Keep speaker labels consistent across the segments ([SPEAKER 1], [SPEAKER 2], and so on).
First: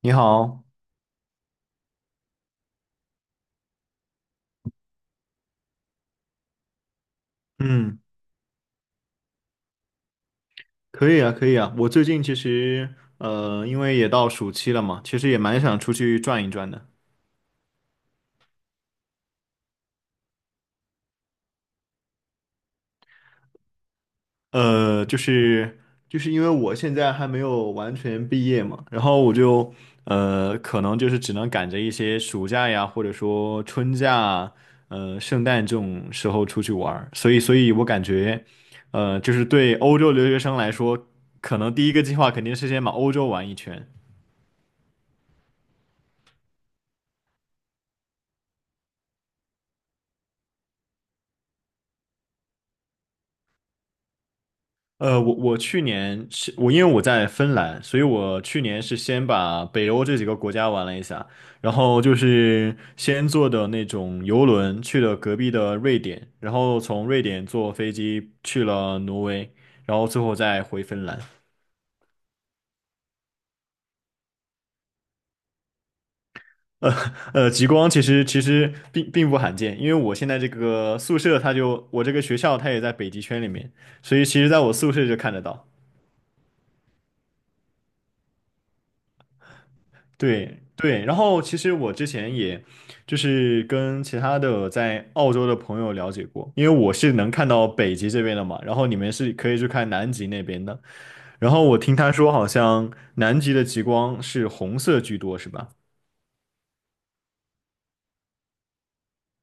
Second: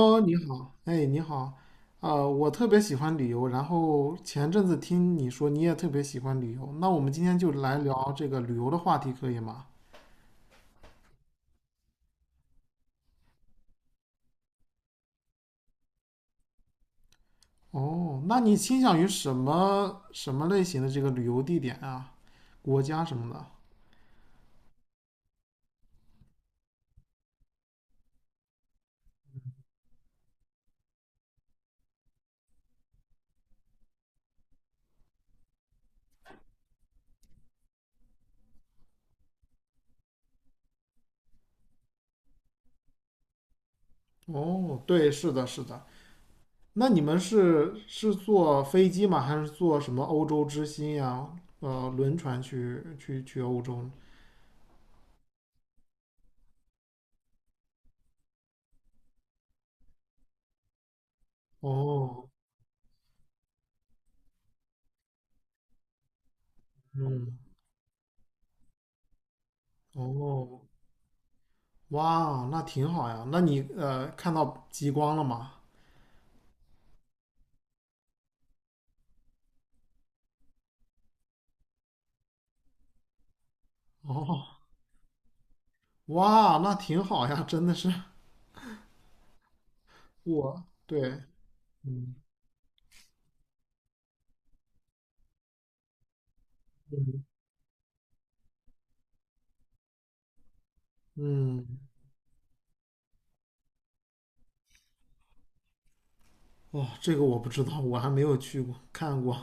[SPEAKER 1] 你
[SPEAKER 2] 你
[SPEAKER 1] 好，
[SPEAKER 2] 好，哎，你好，我特别喜欢旅游，然后前阵子听你说你也特别喜欢旅游，那我们今天就来
[SPEAKER 1] 嗯，
[SPEAKER 2] 聊这个旅游的话题，可以吗？
[SPEAKER 1] 可以啊，可以啊。我最近其实，因为也到暑期了嘛，其实也蛮想出去转一转的。
[SPEAKER 2] 哦，那你倾向于什么类型的这个旅游地点啊，国家什么的？
[SPEAKER 1] 呃，就是就是因为我现在还没有完全毕业嘛，然后我就可能就是只能赶着一些暑假呀，或者说春假啊圣诞这种时候出去玩儿。所以我感觉，就是对欧洲留学生来说，可能第一个计划肯定是先把欧洲玩一圈。
[SPEAKER 2] 哦，对，是的，是的。那你们是坐飞机吗？还是坐什么欧洲之星呀，轮船去欧洲呢
[SPEAKER 1] 呃，我我去年是因为我在芬兰，所以我去年是先把北欧这几个国家玩了一下，然后就
[SPEAKER 2] 哦，
[SPEAKER 1] 是先坐的那种游轮去了隔壁的瑞典，然后从瑞
[SPEAKER 2] 嗯，
[SPEAKER 1] 典坐飞机去了挪威，然后最后
[SPEAKER 2] 哦。
[SPEAKER 1] 再回芬兰。
[SPEAKER 2] 哇，那挺好呀。那你看到极光了吗？
[SPEAKER 1] 呃极光其实并不罕见，因为我现在这个宿舍它就我这个学校它也在北极圈里面，所以其实在
[SPEAKER 2] 哦，
[SPEAKER 1] 我宿舍就看得到。
[SPEAKER 2] 哇，那挺好呀，真的是我，
[SPEAKER 1] 对对，然
[SPEAKER 2] 对，
[SPEAKER 1] 后其实我之
[SPEAKER 2] 嗯
[SPEAKER 1] 前也就是跟其他的在澳洲的朋友了解过，因为我是能看到北极这边的嘛，然后你们是可以去看南极那边的，然后
[SPEAKER 2] 嗯，
[SPEAKER 1] 我听他说好像南极的极光是红色居多，是吧？
[SPEAKER 2] 哇，这个我不知道，我还没有去过看过，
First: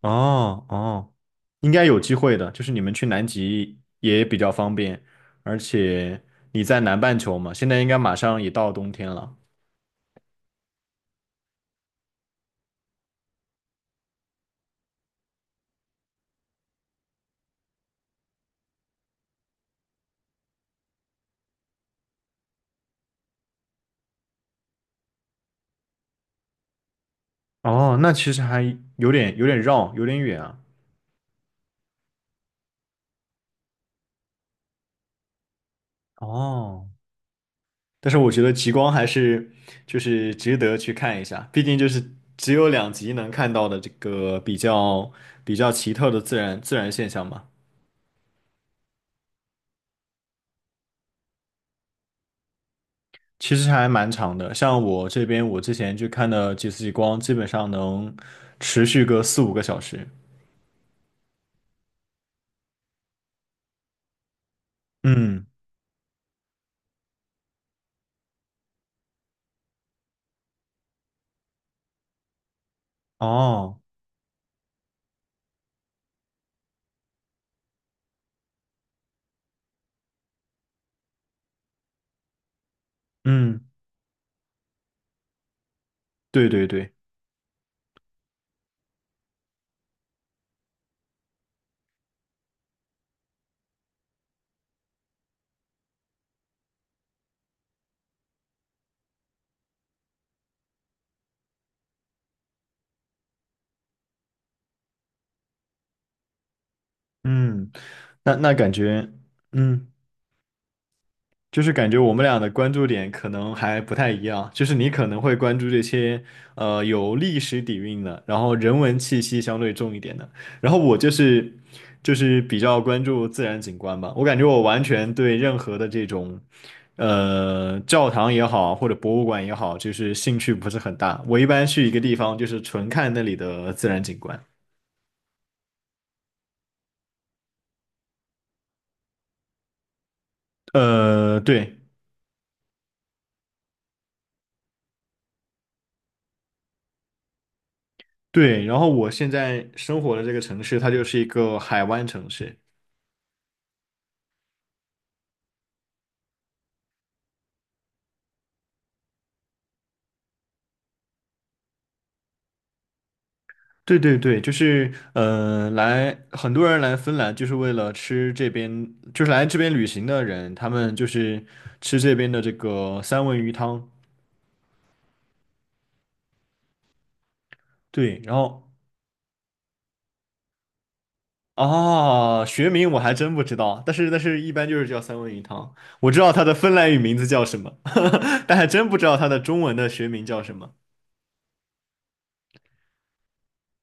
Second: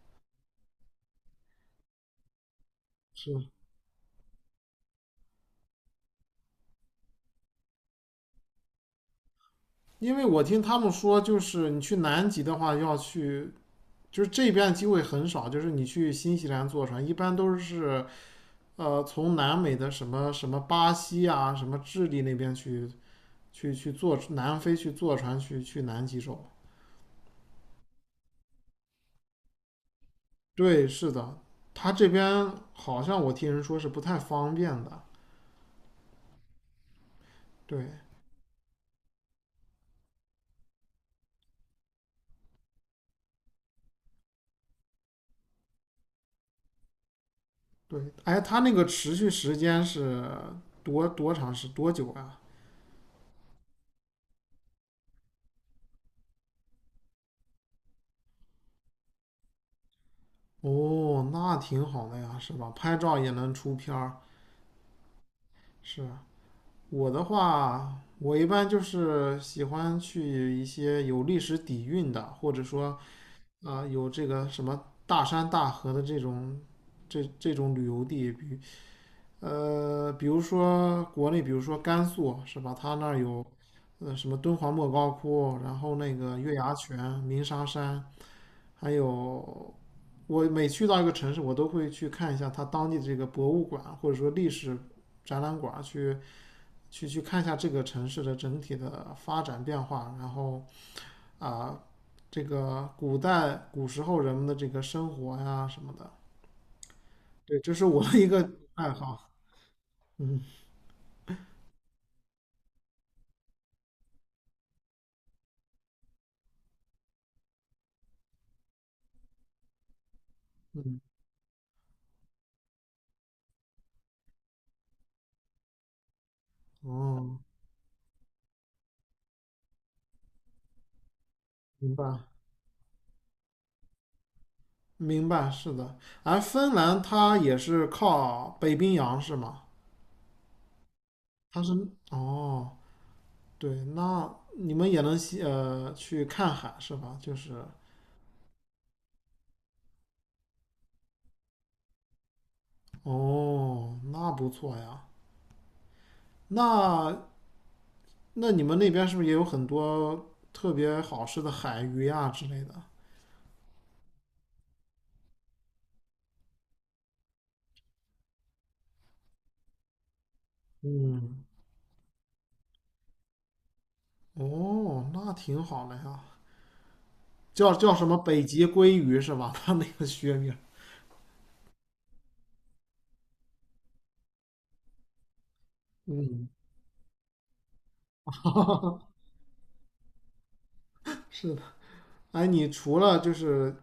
[SPEAKER 1] 哦哦，应该有机会的，就是你们去 南
[SPEAKER 2] 是
[SPEAKER 1] 极也比较方便，而且你在南半球嘛，现在应该马上也到冬天了。
[SPEAKER 2] 因为我听他们说，就是你去南极的话，要去，就是这边机会很少，就是你去新西兰坐船，一般都是从南美的什么巴西啊，什么智利那边去坐南非坐船去南极洲。
[SPEAKER 1] 哦，那其实还有点绕，有点远啊。
[SPEAKER 2] 对，是的，他这边好像我听人说是不太方便的。
[SPEAKER 1] 哦。
[SPEAKER 2] 对
[SPEAKER 1] 但是我觉得极光还是就是值得去看一下，毕竟就是只有两极能看到的这个比较奇特的自然现象嘛。
[SPEAKER 2] 对，哎，他那个持续时间是多多长时多久啊？
[SPEAKER 1] 其实还蛮长的，像我这边我之前去看的几次极光，基本上能持续个4、5个小时。
[SPEAKER 2] 哦，那挺好的呀，是吧？拍照也能出片儿。
[SPEAKER 1] 嗯，
[SPEAKER 2] 是我的话，我一般就是喜欢去一些有历史底蕴的，或者说啊、
[SPEAKER 1] 哦，
[SPEAKER 2] 有这个什么大山大河的这种这种旅游地，比如说国内，比如说甘肃是吧？它那儿有，
[SPEAKER 1] 嗯，
[SPEAKER 2] 什么敦煌莫高窟，然后那个
[SPEAKER 1] 对
[SPEAKER 2] 月
[SPEAKER 1] 对
[SPEAKER 2] 牙
[SPEAKER 1] 对，
[SPEAKER 2] 泉、鸣沙山，还有我每去到一个城市，我都会去看一下它当地的这个博物馆，或者说历史展览馆，去看一下这个城市的整体的发展变化，然后啊、这个古时候人们的这个生活呀什么的，对，
[SPEAKER 1] 嗯，
[SPEAKER 2] 这是我的一
[SPEAKER 1] 那
[SPEAKER 2] 个
[SPEAKER 1] 那感
[SPEAKER 2] 爱
[SPEAKER 1] 觉，
[SPEAKER 2] 好。
[SPEAKER 1] 嗯。
[SPEAKER 2] 嗯
[SPEAKER 1] 就是感觉我们俩的关注点可能还不太一样，就是你可能会关注这些有历史底蕴的，然后人文气息相对重一点的，然后我
[SPEAKER 2] 嗯，
[SPEAKER 1] 就是比较关注自然景观吧，我感觉我完全对任何的这种
[SPEAKER 2] 哦。
[SPEAKER 1] 教堂也好或者博物馆也好，就是兴趣不是很大，我一般去一
[SPEAKER 2] 明
[SPEAKER 1] 个
[SPEAKER 2] 白，
[SPEAKER 1] 地方就是纯看那里的自然景观。
[SPEAKER 2] 明白，是的。而芬兰它也是靠北冰洋是吗？它是，
[SPEAKER 1] 对
[SPEAKER 2] 哦，对，那你们也能去看海是吧？就是，
[SPEAKER 1] 对，然后我现在生活的这个城市，它就是一个海湾城市，
[SPEAKER 2] 哦，那不错呀。那那你们那边是不是也有很多特别好吃的海鱼呀之类的？
[SPEAKER 1] 对对对，就是来很多人来芬兰就是为了吃这边，就是来这边旅行的人，他们就是
[SPEAKER 2] 嗯，
[SPEAKER 1] 吃这边的这个三文鱼汤。
[SPEAKER 2] 哦，那挺好的呀。叫什么
[SPEAKER 1] 对，然
[SPEAKER 2] 北极
[SPEAKER 1] 后
[SPEAKER 2] 鲑鱼是吧？它那个学名。
[SPEAKER 1] 啊，学名我还真不知道，但是一般就是叫三文鱼汤。我知道它
[SPEAKER 2] 嗯，
[SPEAKER 1] 的芬兰语名字叫什么，但还真不知道 它的中文的学名叫什么。
[SPEAKER 2] 是的。哎，你除了就是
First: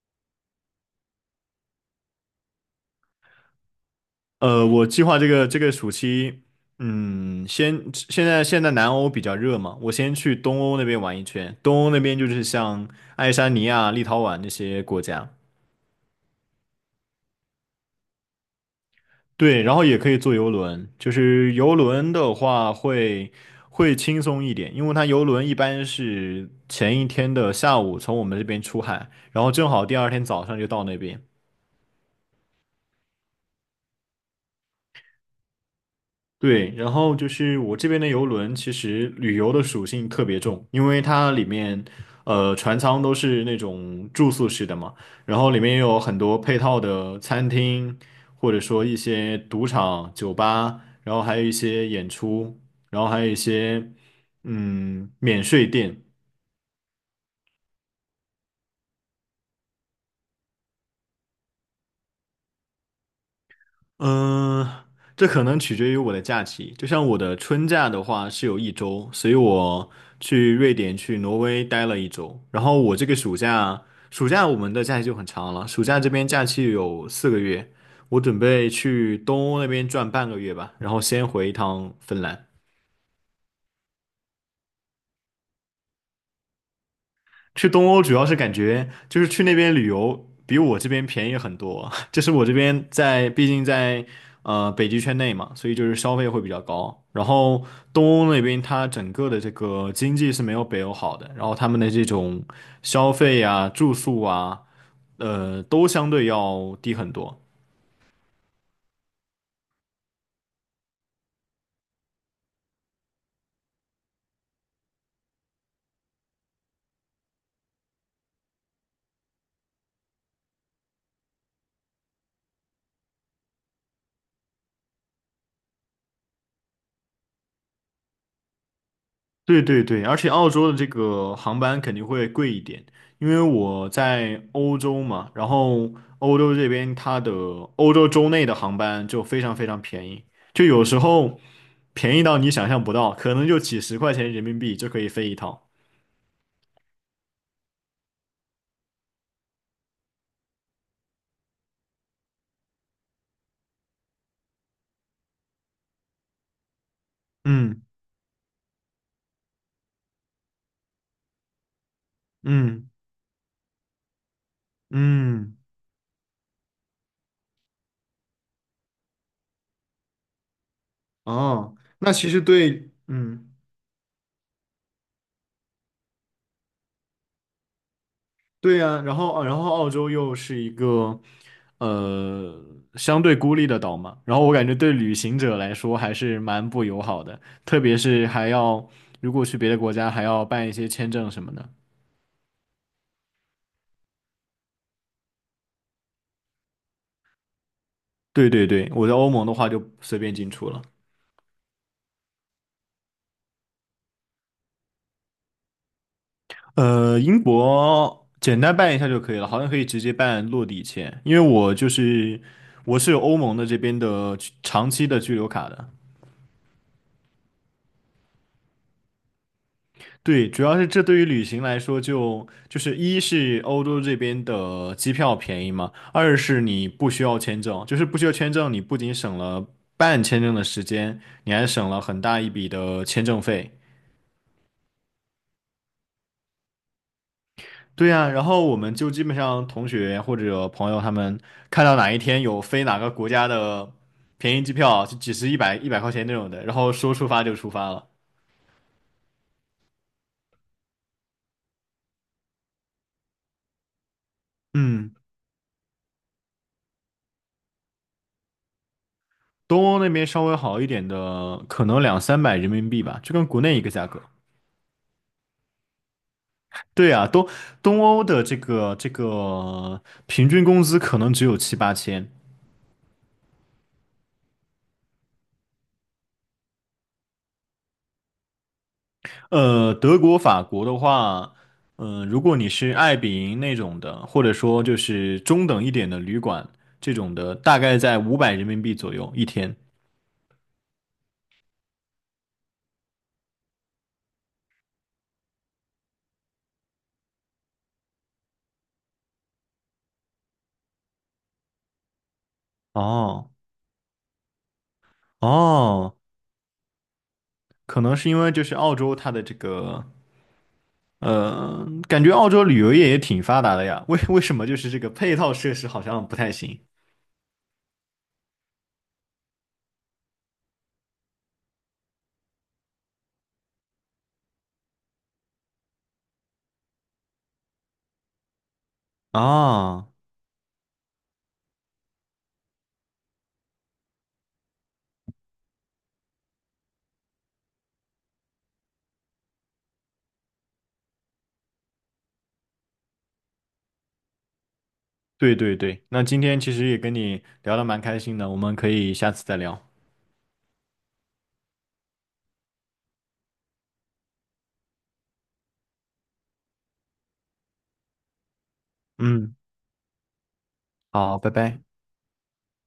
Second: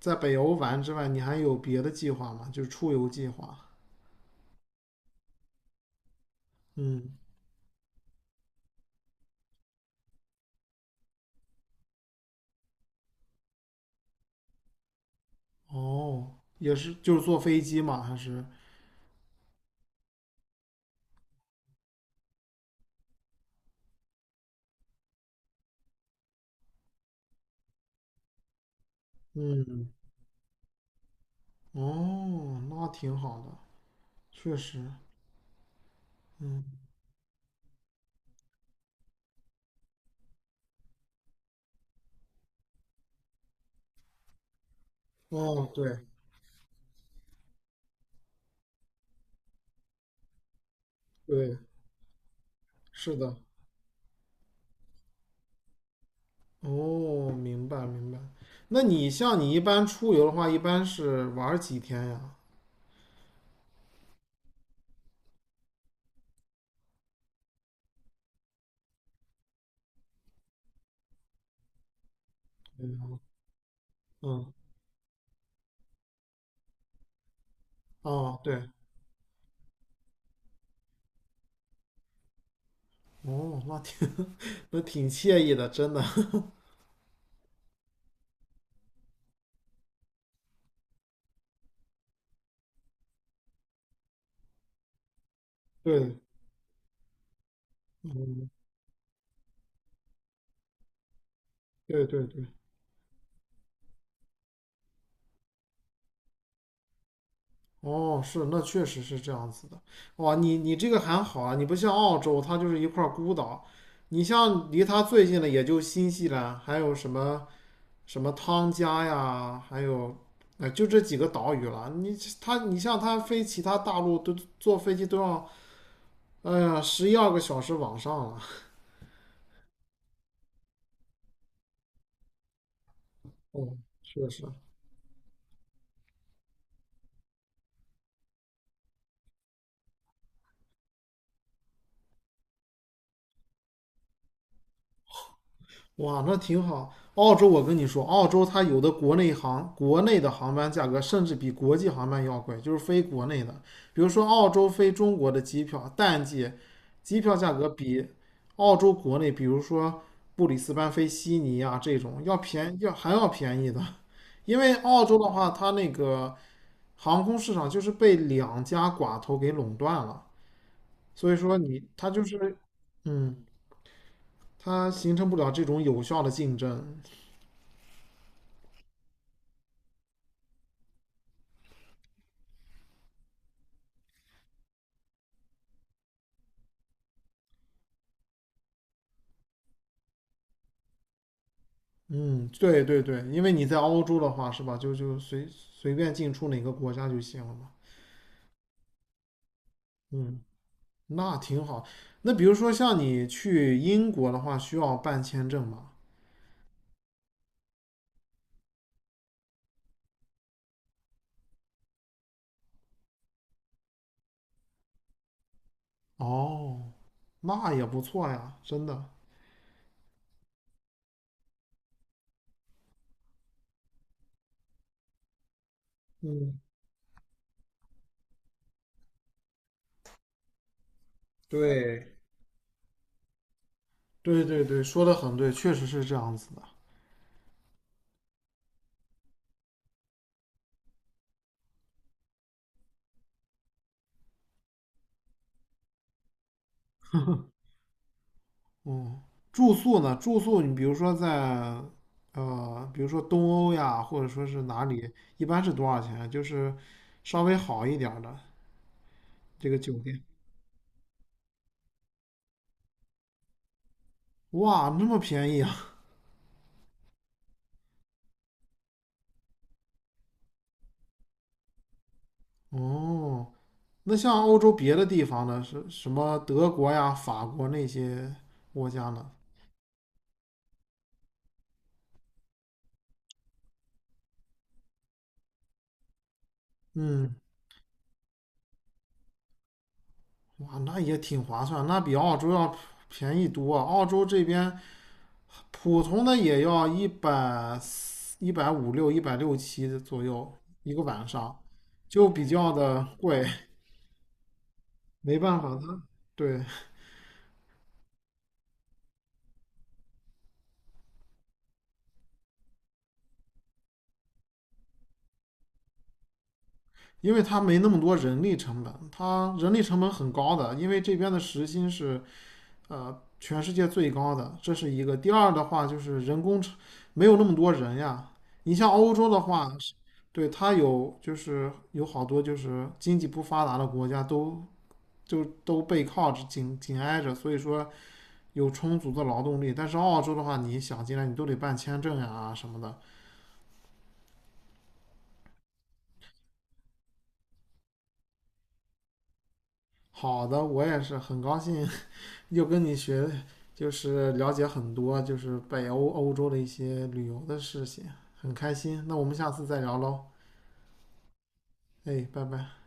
[SPEAKER 2] 在北欧玩之外，你还有别的计划吗？就是出游计划。
[SPEAKER 1] 我计划这个暑期，
[SPEAKER 2] 嗯，
[SPEAKER 1] 嗯，先现在现在南欧比较热嘛，我先去东欧那边玩一圈。东欧那边就是像爱沙尼亚、立陶宛这些国家，
[SPEAKER 2] 哦，也是，就是坐飞机吗？还是？
[SPEAKER 1] 对，然后也可以坐游轮。就是游轮的话会轻松一点，因为它游轮一般是前一天的下午从我们这边出海，然后正好
[SPEAKER 2] 嗯，
[SPEAKER 1] 第二天早上就到那边。
[SPEAKER 2] 哦，那挺好的，确实。嗯，
[SPEAKER 1] 对，然后就是我这边的游轮，其实旅游的属性特别重，因为它里面，船舱都是那种住宿式的嘛，然后里
[SPEAKER 2] 哦，
[SPEAKER 1] 面也
[SPEAKER 2] 对
[SPEAKER 1] 有很多配套的餐厅，或者说一些赌场、酒吧，然后还有一
[SPEAKER 2] 对，
[SPEAKER 1] 些演出，然后
[SPEAKER 2] 是
[SPEAKER 1] 还有一
[SPEAKER 2] 的。
[SPEAKER 1] 些免税店，
[SPEAKER 2] 哦，明白明白。那你像你一般出游的话，一般是玩儿几天呀？
[SPEAKER 1] 嗯，这可能取决于我的假期。就像我的春假的话是有一周，所以我去瑞典、去挪威待了一周。然后我这个
[SPEAKER 2] 嗯
[SPEAKER 1] 暑假，暑假
[SPEAKER 2] 嗯，
[SPEAKER 1] 我们的假期就很长了，暑假这边假期有4个月，我准
[SPEAKER 2] 哦，对，
[SPEAKER 1] 备去东欧那边转半个月吧，然后先回一趟芬兰。
[SPEAKER 2] 哦，那挺 那挺惬意的，真的。
[SPEAKER 1] 去东欧主要是感觉就是去那边旅游比我这边便宜很多，就是我这边毕竟在北极圈内嘛，所以就是
[SPEAKER 2] 对，
[SPEAKER 1] 消费会比较高。然后东欧那
[SPEAKER 2] 嗯，
[SPEAKER 1] 边它整个的这个经济是没有北欧好的，然后他们的
[SPEAKER 2] 对
[SPEAKER 1] 这
[SPEAKER 2] 对
[SPEAKER 1] 种
[SPEAKER 2] 对。
[SPEAKER 1] 消费啊、住宿啊，都相对要低很多。
[SPEAKER 2] 哦，是，那确实是这样子的。哇，你这个还好啊，你不像澳洲，它就是一块孤岛。你像离它最近的也就新西兰，还有什么汤加呀，还有，就这几个岛屿了。你像它飞其他大陆都坐飞机都要，哎呀，十一二个小时往上了。
[SPEAKER 1] 对对对，而且澳洲的这个航班肯定会贵一点，因为
[SPEAKER 2] 嗯，
[SPEAKER 1] 我
[SPEAKER 2] 确
[SPEAKER 1] 在
[SPEAKER 2] 实。
[SPEAKER 1] 欧洲嘛，然后欧洲这边它的欧洲州内的航班就非常非常便宜，就有时候便宜到你想象不到，可能就几十块钱人民币就可以飞一趟。
[SPEAKER 2] 哇，那挺好。澳洲，我跟你说，澳洲它有的国内的航班价格甚至比国际航班要贵，就是飞国内的。比如说澳洲飞中国的机票，淡季机票价格
[SPEAKER 1] 嗯
[SPEAKER 2] 比澳洲国内，比如说布里斯班飞悉尼啊这种要便
[SPEAKER 1] 嗯
[SPEAKER 2] 要还要便宜的，因为澳洲的话，
[SPEAKER 1] 嗯，
[SPEAKER 2] 它那个航空市场就是被两家寡头给垄断了，所以说
[SPEAKER 1] 哦，
[SPEAKER 2] 它
[SPEAKER 1] 那
[SPEAKER 2] 就
[SPEAKER 1] 其实
[SPEAKER 2] 是
[SPEAKER 1] 对，
[SPEAKER 2] 嗯，
[SPEAKER 1] 嗯。
[SPEAKER 2] 它形成不了这种有效的竞争。
[SPEAKER 1] 对呀，然后澳洲又是一个呃相对孤立的岛嘛，然后我感觉对旅行者来说还是蛮不友好的，特别是还要如果去别的国家还要办一些签证什么的。
[SPEAKER 2] 嗯，对对对，因为你在欧洲的话，是吧？就随便进出哪个国家就行了嘛。
[SPEAKER 1] 对对对，我在欧盟的话就随便
[SPEAKER 2] 嗯，
[SPEAKER 1] 进出了。
[SPEAKER 2] 那挺好。那比如说像你去英国的话，需要办签证吗？
[SPEAKER 1] 英国简单办一下就可以了，好像可以直接办落地签，因为我是有欧盟的这边的居长期的居留卡的。
[SPEAKER 2] 哦，那也不错呀，真的。
[SPEAKER 1] 对，主要是这对于旅行来说就是一是欧洲这边的机票便宜嘛，二
[SPEAKER 2] 嗯，
[SPEAKER 1] 是你不需要签证，就是不需要签证，你不仅省了办签证的时间，你还省了
[SPEAKER 2] 对，
[SPEAKER 1] 很大一笔的签证费。
[SPEAKER 2] 对对对，说的很对，确实是这样子的。
[SPEAKER 1] 对呀，然后我们就基本上同学或者朋友他们看到哪一天有飞哪个国家的便宜机票，就几十、一百、100块钱那种的，然后说出发就出发了。
[SPEAKER 2] 嗯，住宿呢？住宿你比如说在比如说东欧呀，或者说是哪里，
[SPEAKER 1] 嗯，
[SPEAKER 2] 一般是多少钱啊？就是稍微好一点儿的这个
[SPEAKER 1] 东
[SPEAKER 2] 酒
[SPEAKER 1] 欧那
[SPEAKER 2] 店。
[SPEAKER 1] 边稍微好一点的，可能2、300人民币吧，就跟国内一个价格。
[SPEAKER 2] 哇，那么便宜啊！
[SPEAKER 1] 对啊，东欧的这个平均工资可能只有7、8千。
[SPEAKER 2] 哦，那像欧洲别的地方呢，是什么德国呀、法国那些国家呢？
[SPEAKER 1] 德国、法国的话，如果你是爱彼迎那种的，或者说就是中等一点的旅馆这
[SPEAKER 2] 嗯，
[SPEAKER 1] 种的，大概在500人民币左右一天。
[SPEAKER 2] 哇，那也挺划算，那比澳洲要便宜多啊。澳洲这边普通的也要一百一百五六、一百六七左右一个晚上，就比较的贵。
[SPEAKER 1] 哦
[SPEAKER 2] 没办法，它
[SPEAKER 1] 哦，
[SPEAKER 2] 对，
[SPEAKER 1] 可能是因为就是澳洲它的这个，感觉澳洲旅游业也挺发达的呀。为什么就是这个配套设施好像不太行？
[SPEAKER 2] 因为它没那么多人力成本，它人力成本很高的，因为这边的时薪是全世界最高的，这是一个。第二的话就是人工成没有那么多人呀。你像欧洲的话，
[SPEAKER 1] 啊？
[SPEAKER 2] 对，它有就是有好多就是经济不发达的国家都都背靠着紧紧挨着，所以说有充足的劳动力。但是澳洲的话，你想进来你都得办签证呀、什么的。
[SPEAKER 1] 对对对，那今天其实也跟你聊得蛮开心的，我们可以下次再聊。
[SPEAKER 2] 好的，我也是很高兴又跟你学，就是了解很多，就是北欧欧洲的一些旅游的事情，很开心。那我们下
[SPEAKER 1] 嗯，
[SPEAKER 2] 次再聊喽，
[SPEAKER 1] 好，拜拜。
[SPEAKER 2] 哎，拜拜。